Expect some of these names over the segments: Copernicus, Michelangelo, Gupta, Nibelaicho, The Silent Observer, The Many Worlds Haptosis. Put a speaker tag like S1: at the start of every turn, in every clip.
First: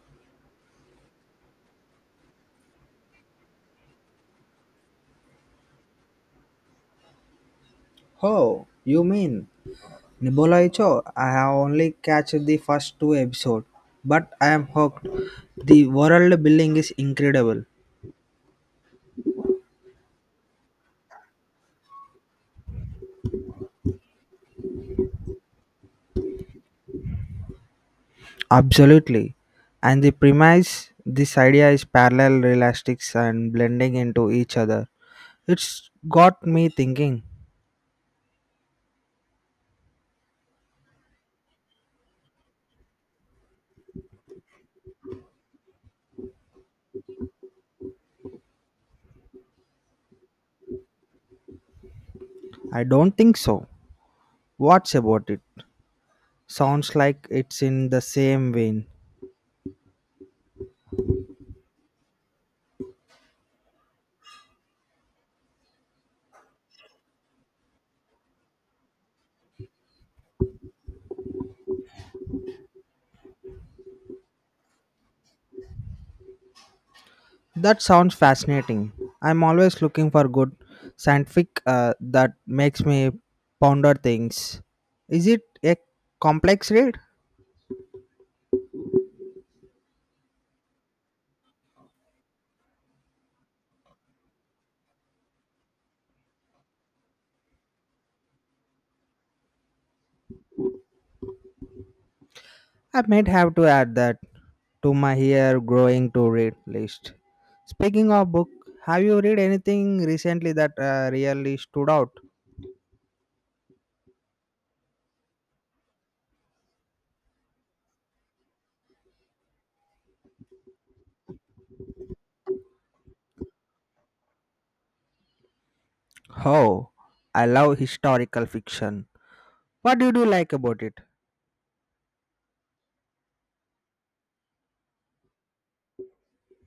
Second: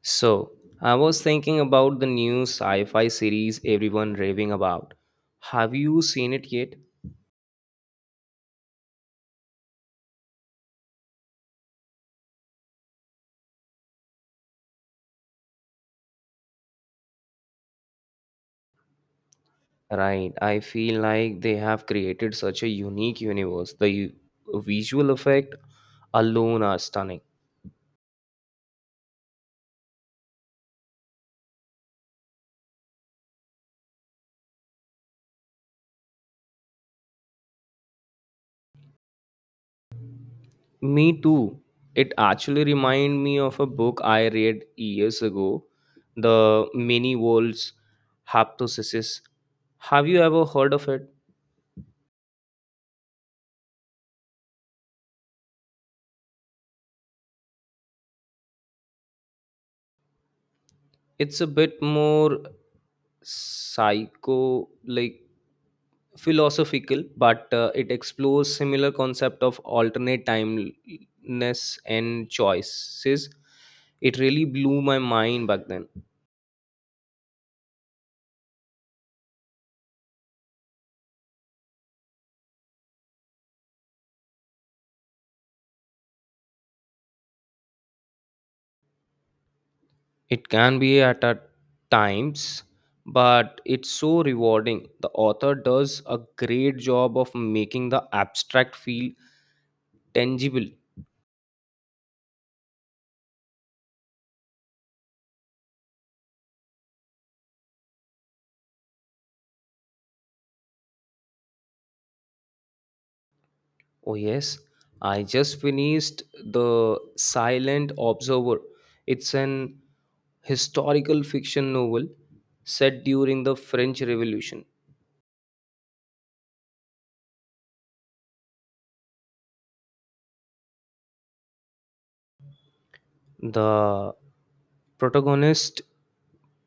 S1: So, I was thinking about the new sci fi series everyone raving about. Have you seen it yet?
S2: Oh, you mean Nibelaicho? I have only catched the first two episodes, but I am hooked. The world building is incredible.
S1: Right, I feel like they have created such a unique universe. The visual effect alone are stunning.
S2: Absolutely. And the premise, this idea is parallel realistics and blending into each other. It's got me thinking.
S1: Me too. It actually reminded me of a book I read years ago, The Many Worlds Haptosis. Have you ever heard of it?
S2: I don't think so. What's about it? Sounds like it's in the same vein.
S1: It's a bit more psycho like philosophical, but it explores similar concept of alternate timeless and choices. It really blew my mind back then.
S2: That sounds fascinating. I'm always looking for good scientific that makes me ponder things. Is it a complex read?
S1: It can be at a times, but it's so rewarding. The author does a great job of making the abstract feel tangible.
S2: I might have to add that to my here growing to read list. Speaking of book, have you read anything recently that really stood out?
S1: Oh, yes. I just finished The Silent Observer. It's an historical fiction novel set during the French Revolution.
S2: Oh, I love historical fiction. What did you like about it?
S1: The protagonist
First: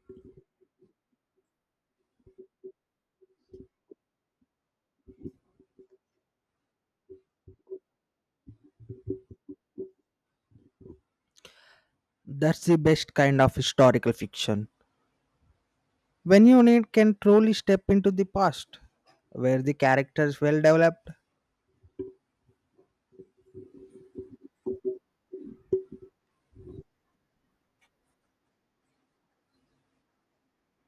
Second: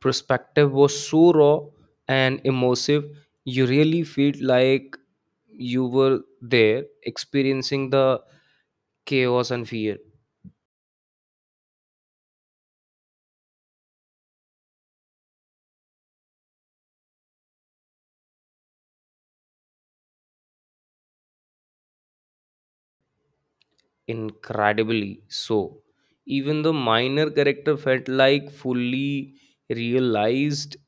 S1: perspective was so raw and immersive. You really felt like you were there experiencing the chaos and fear.
S2: That's the best kind of historical fiction. When you need can truly step into the past, where the character is well developed,
S1: Incredibly so. Even the minor character felt like fully realized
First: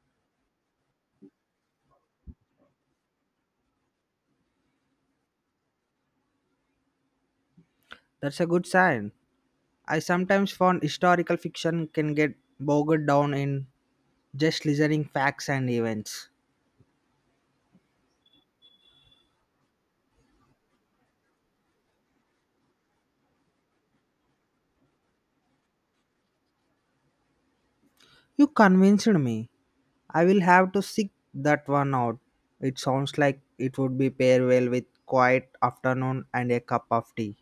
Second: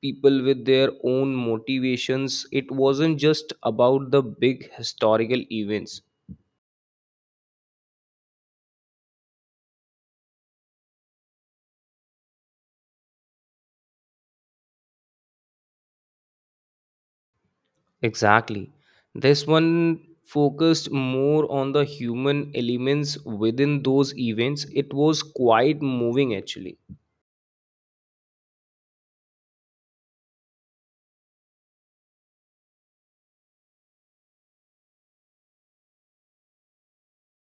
S1: people with their own motivations. It wasn't just about the big historical events.
S2: that's a good sign. I sometimes found historical fiction can get bogged down in just listening facts and events.
S1: Exactly. This one focused more on the human elements within those events. It was quite moving actually.
S2: You convinced me. I will have to seek that one out. It sounds like it would be pair well with quiet afternoon and a cup of tea.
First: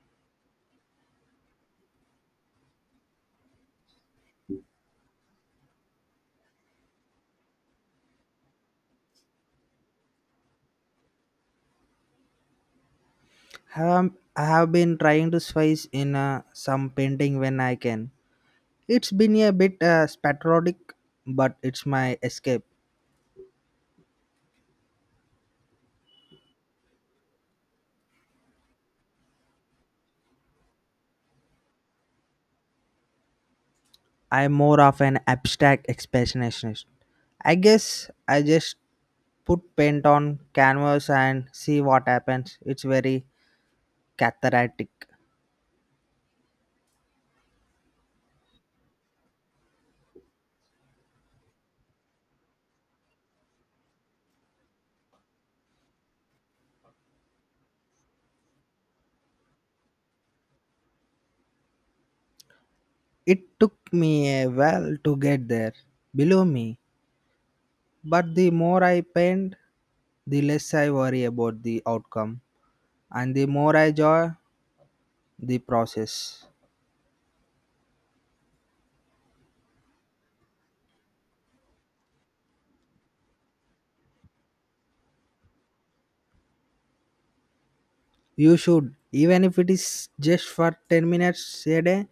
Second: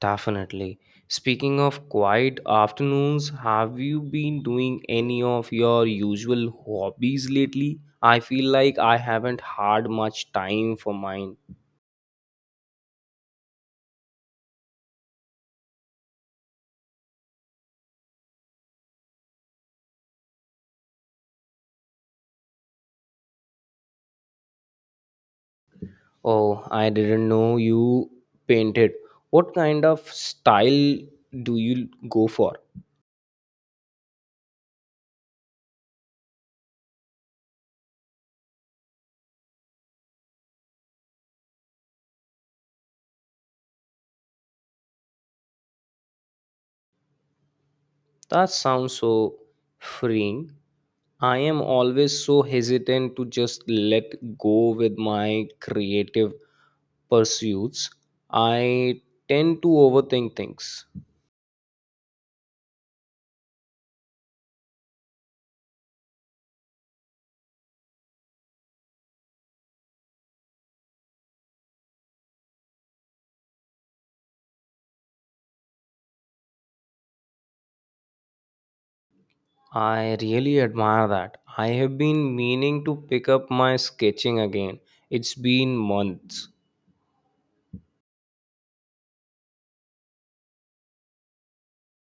S1: Definitely. Speaking of quiet afternoons, have you been doing any of your usual hobbies lately? I feel like I haven't had much time for mine.
S2: Have, I have been trying to slice in some painting when I can. It's been a bit spasmodic, but it's my escape.
S1: Oh, I didn't know you painted. What kind of style do you go for?
S2: I'm more of an abstract expressionist. I guess I just put paint on canvas and see what happens. It's very cathartic.
S1: That sounds so freeing. I am always so hesitant to just let go with my creative pursuits, I tend to overthink things.
S2: It took me a while to get there, believe me. But the more I paint, the less I worry about the outcome, and the more I enjoy the process.
S1: I really admire that. I have been meaning to pick up my sketching again. It's been months.
S2: You should, even if it is just for 10 minutes a day,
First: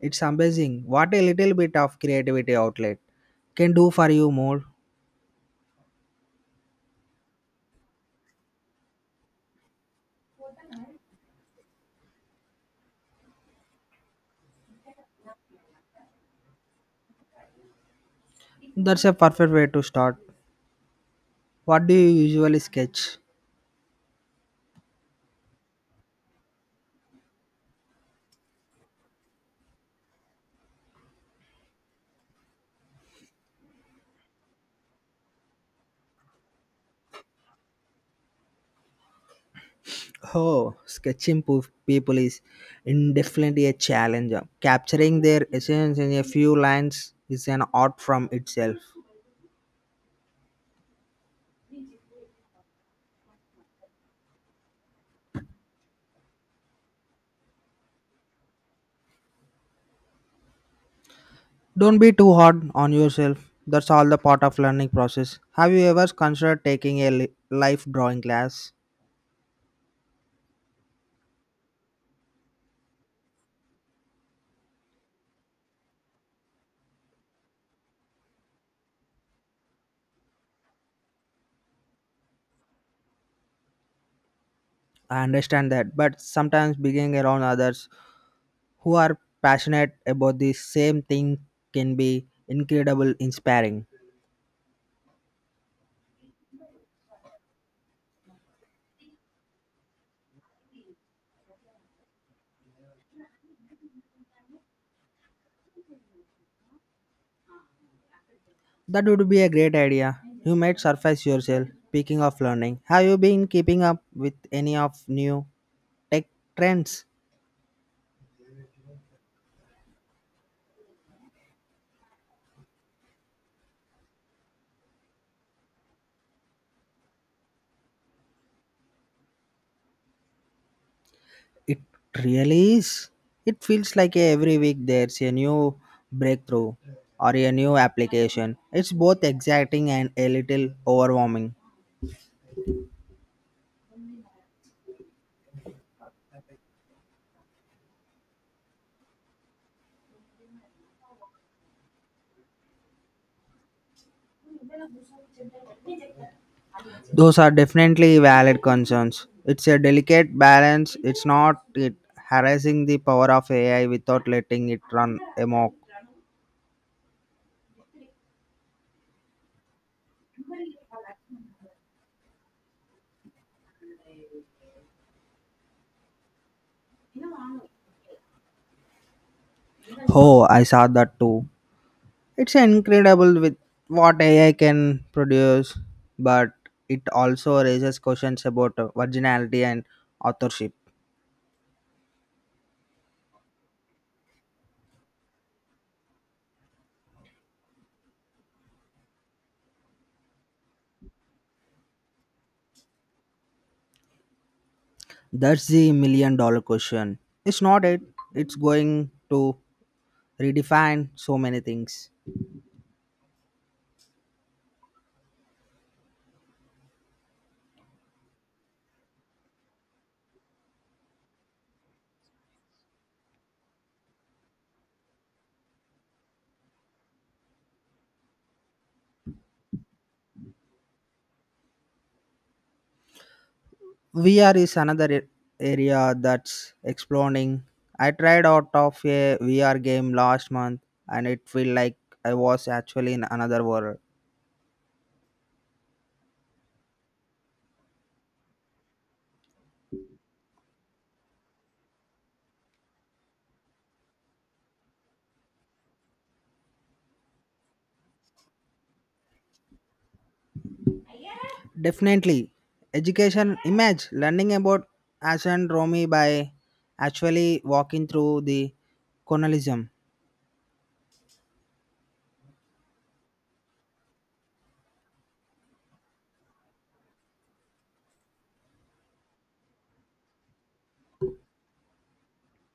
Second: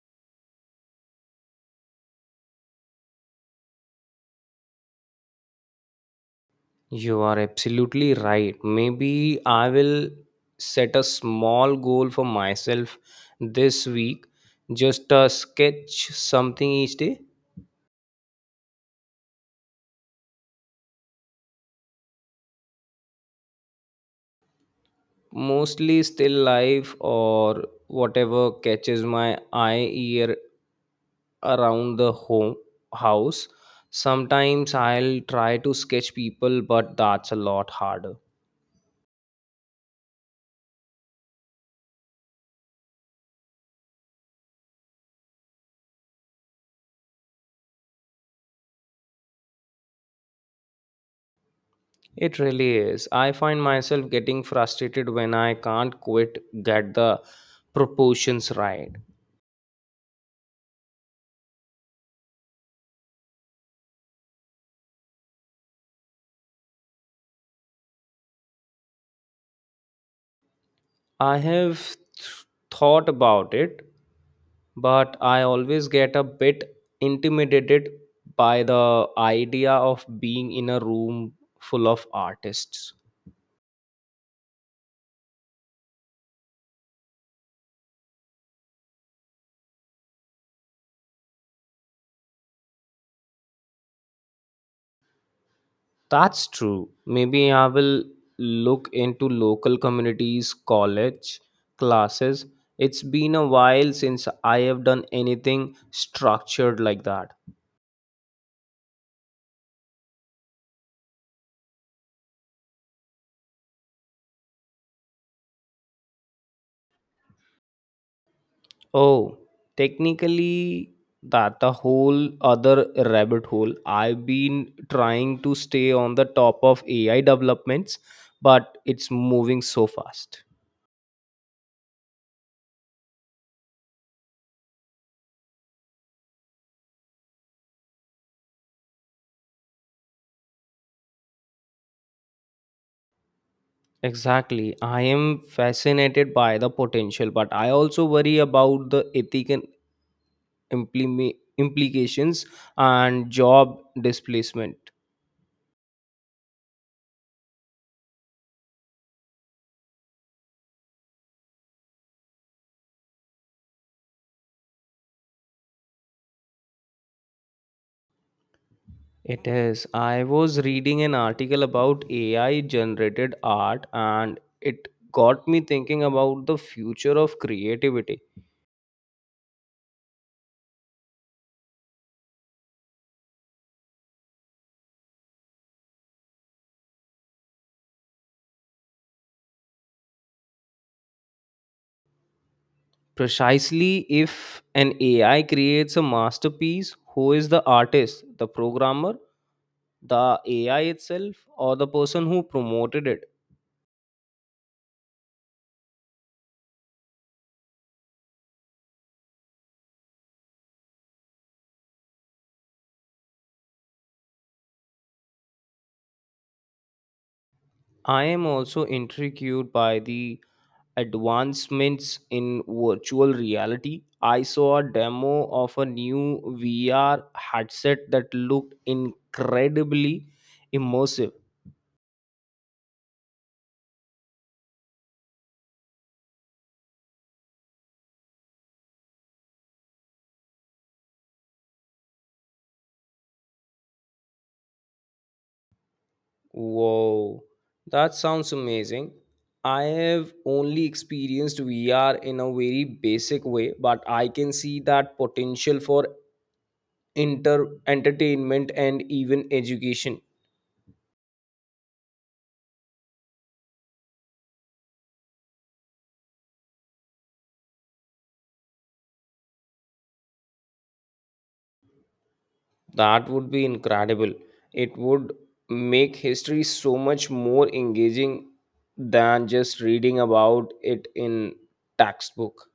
S2: it's amazing. What a little bit of creativity outlet can do for you more.
S1: You are absolutely right. Maybe I will set a small goal for myself this week. Just a sketch something each day.
S2: That's a perfect way to start. What do you usually sketch?
S1: Mostly still life or whatever catches my eye, ear, around the home house sometimes. I'll try to sketch people, but that's a lot harder.
S2: Oh, sketching people is indefinitely a challenge. Capturing their essence in a few lines is an art from itself.
S1: It really is. I find myself getting frustrated when I can't quite get the proportions right.
S2: Don't be too hard on yourself. That's all the part of learning process. Have you ever considered taking a life drawing class?
S1: i have th- thought about it, but I always get a bit intimidated by the idea of being in a room full of artists.
S2: I understand that, but sometimes being around others who are passionate about the same thing can be incredible inspiring.
S1: That's true. Maybe I will look into local communities, college, classes. It's been a while since I have done anything structured like that.
S2: That would be a great idea. You might surface yourself. Speaking of learning, have you been keeping up with any of new tech trends?
S1: Oh, technically, that a whole other rabbit hole. I've been trying to stay on the top of AI developments, but it's moving so fast.
S2: It really is. It feels like every week there's a new breakthrough or a new application. It's both exciting and a little overwhelming.
S1: Exactly. I am fascinated by the potential, but I also worry about the implications and job displacement.
S2: Those are definitely valid concerns. It's a delicate balance. It's not it harassing the power of AI without letting it run amok.
S1: It is. I was reading an article about AI generated art and it got me thinking about the future of creativity.
S2: Oh, I saw that too. It's incredible with what AI can produce, but it also raises questions about originality and authorship.
S1: Precisely, if an AI creates a masterpiece, who is the artist? The programmer, the AI itself, or the person who promoted it?
S2: That's the million dollar question. It's not it. It's going to redefine so many things.
S1: I am also intrigued by the advancements in virtual reality. I saw a demo of a new VR headset that looked incredibly immersive.
S2: VR is another area that's exploding. I tried out of a VR game last month and it felt like I was actually in another world.
S1: Wow, that sounds amazing. I have only experienced VR in a very basic way, but I can see that potential for inter entertainment and even education.
S2: Definitely. Education image learning about Asan Romy by actually walking through the colonialism.
S1: That would be incredible. It would make history so much more engaging than just reading about it in textbook.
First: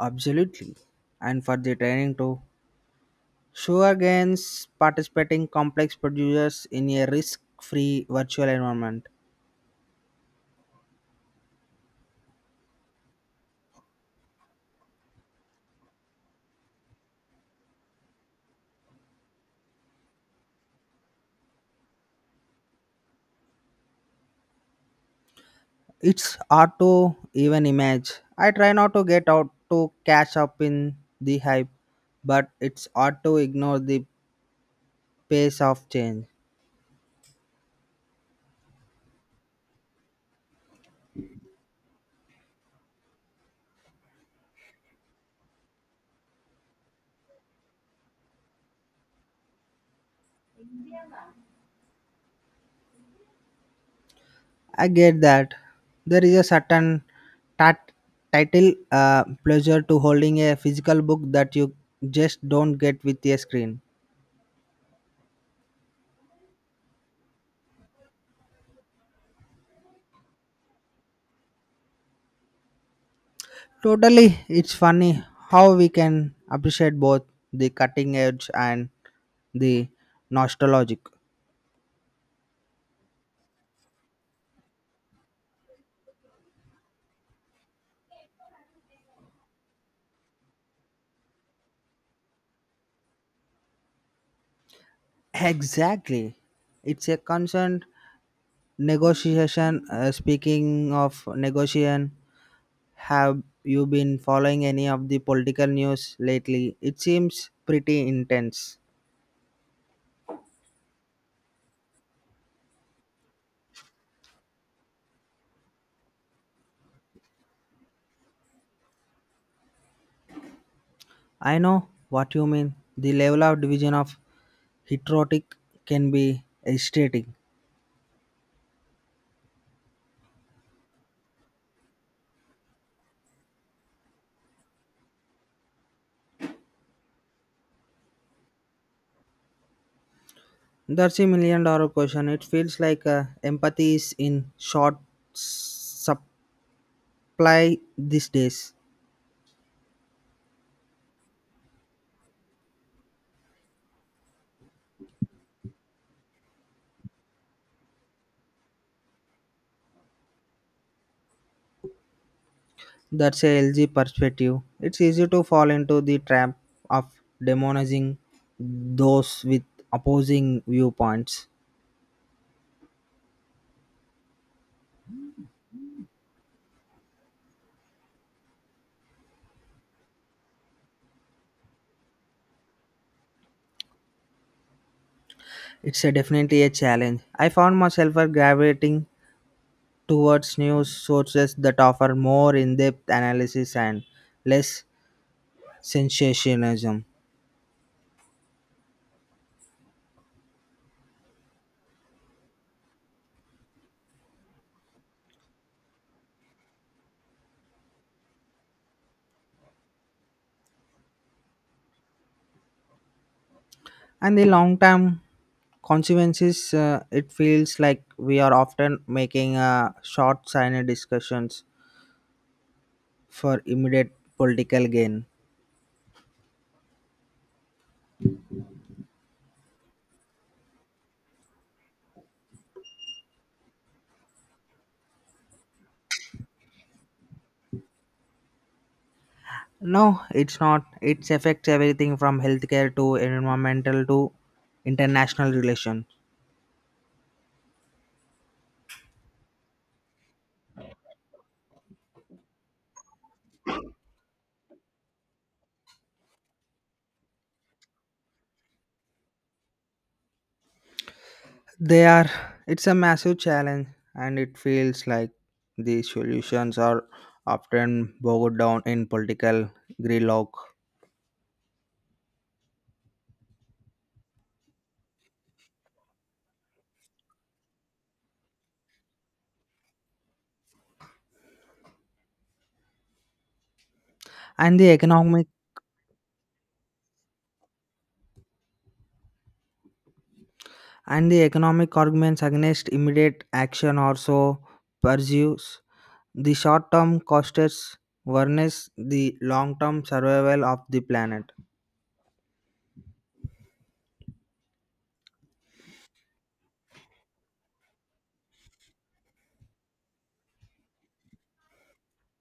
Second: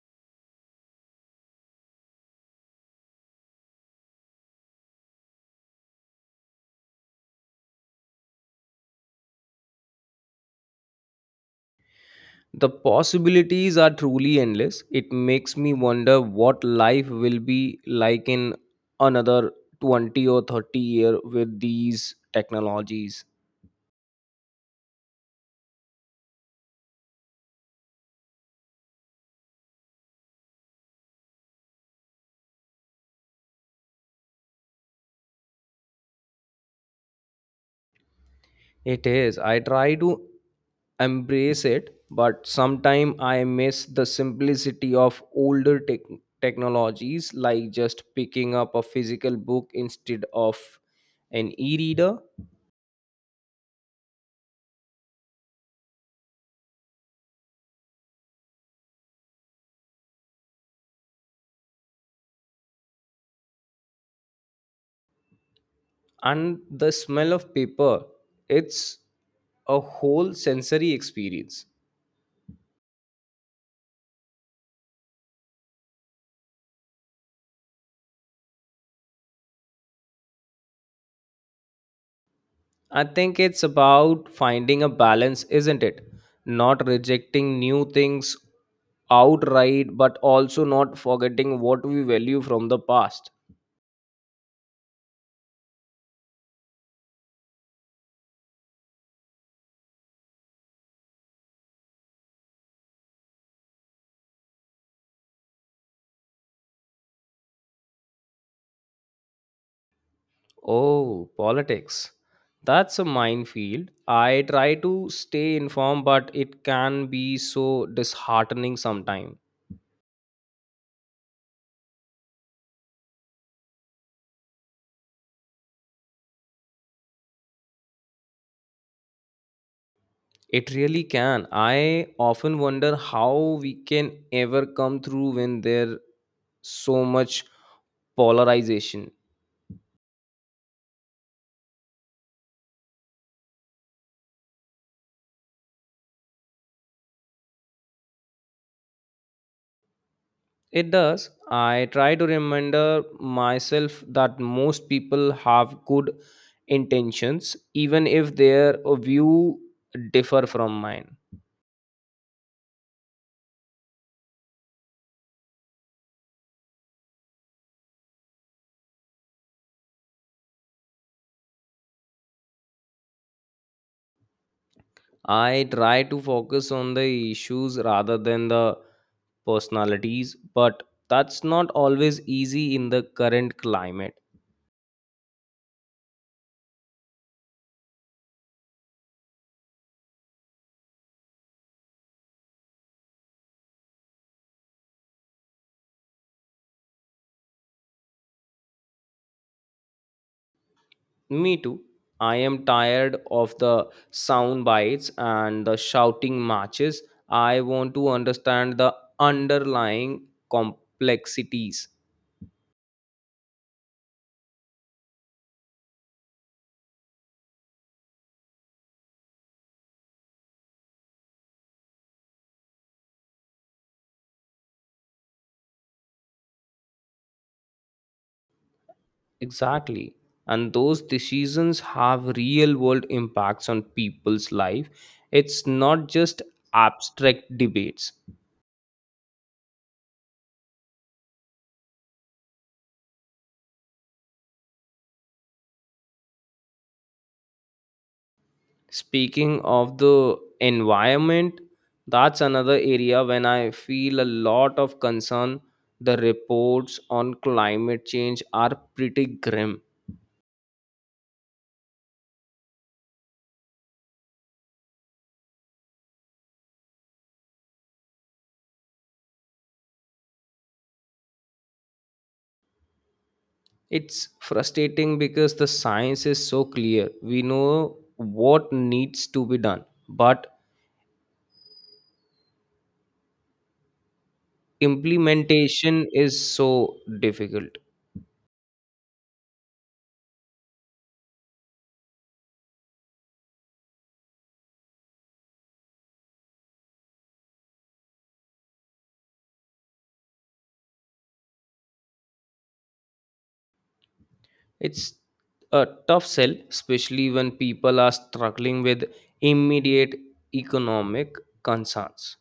S2: Absolutely. And for the training too. Sure gains participating complex producers in a risk free virtual environment.
S1: The possibilities are truly endless. It makes me wonder what life will be like in another 20 or 30-year with these technologies.
S2: It's hard to even image. I try not to get out to catch up in the hype, but it's hard to ignore the pace of change.
S1: It is. I try to embrace it, but sometimes I miss the simplicity of older technologies, like just picking up a physical book instead of an e reader.
S2: I get that there is a certain tat- title pleasure to holding a physical book that you just don't get with a screen.
S1: And the smell of paper, it's a whole sensory experience.
S2: Totally, it's funny how we can appreciate both the cutting edge and the nostalgic.
S1: I think it's about finding a balance, isn't it? Not rejecting new things outright, but also not forgetting what we value from the past.
S2: Exactly. It's a constant negotiation. Speaking of negotiation, have you been following any of the political news lately? It seems pretty intense.
S1: Oh, politics. That's a minefield. I try to stay informed, but it can be so disheartening sometimes.
S2: I know what you mean. The level of division of heterotic can be irritating.
S1: It really can. I often wonder how we can ever come through when there's so much polarization.
S2: That's a million dollar question. It feels like empathy is in short s- supply these days.
S1: It does. I try to remember myself that most people have good intentions, even if their view differ from mine.
S2: That's a LG perspective. It's easy to fall into the trap of demonizing those with opposing viewpoints.
S1: I try to focus on the issues rather than the personalities, but that's not always easy in the current climate.
S2: It's a definitely a challenge. I found myself gravitating towards news sources that offer more in-depth analysis and less sensationalism.
S1: Me too. I am tired of the sound bites and the shouting matches. I want to understand the underlying complexities.
S2: And the long-term consequences, it feels like we are often making short-sighted discussions for immediate political gain.
S1: Exactly. And those decisions have real world impacts on people's life. It's not just abstract debates.
S2: No, it's not. It affects everything from healthcare to environmental to international relations.
S1: Speaking of the environment, that's another area when I feel a lot of concern. The reports on climate change are pretty grim.
S2: They are it's a massive challenge and it feels like the solutions are often bogged down in political gridlock.
S1: It's frustrating because the science is so clear. We know what needs to be done, but
S2: And the economic
S1: implementation is so difficult.
S2: and the economic arguments against immediate action also pursues the short term costs versus the long term survival of the planet.
S1: It's a tough sell, especially when people are struggling with immediate economic concerns.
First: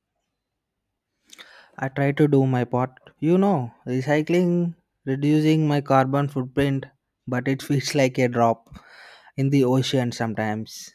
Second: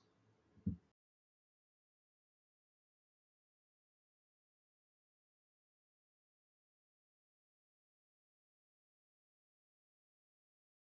S2: I try to do my part. You know, recycling, reducing my carbon footprint, but it feels like a drop in the ocean sometimes.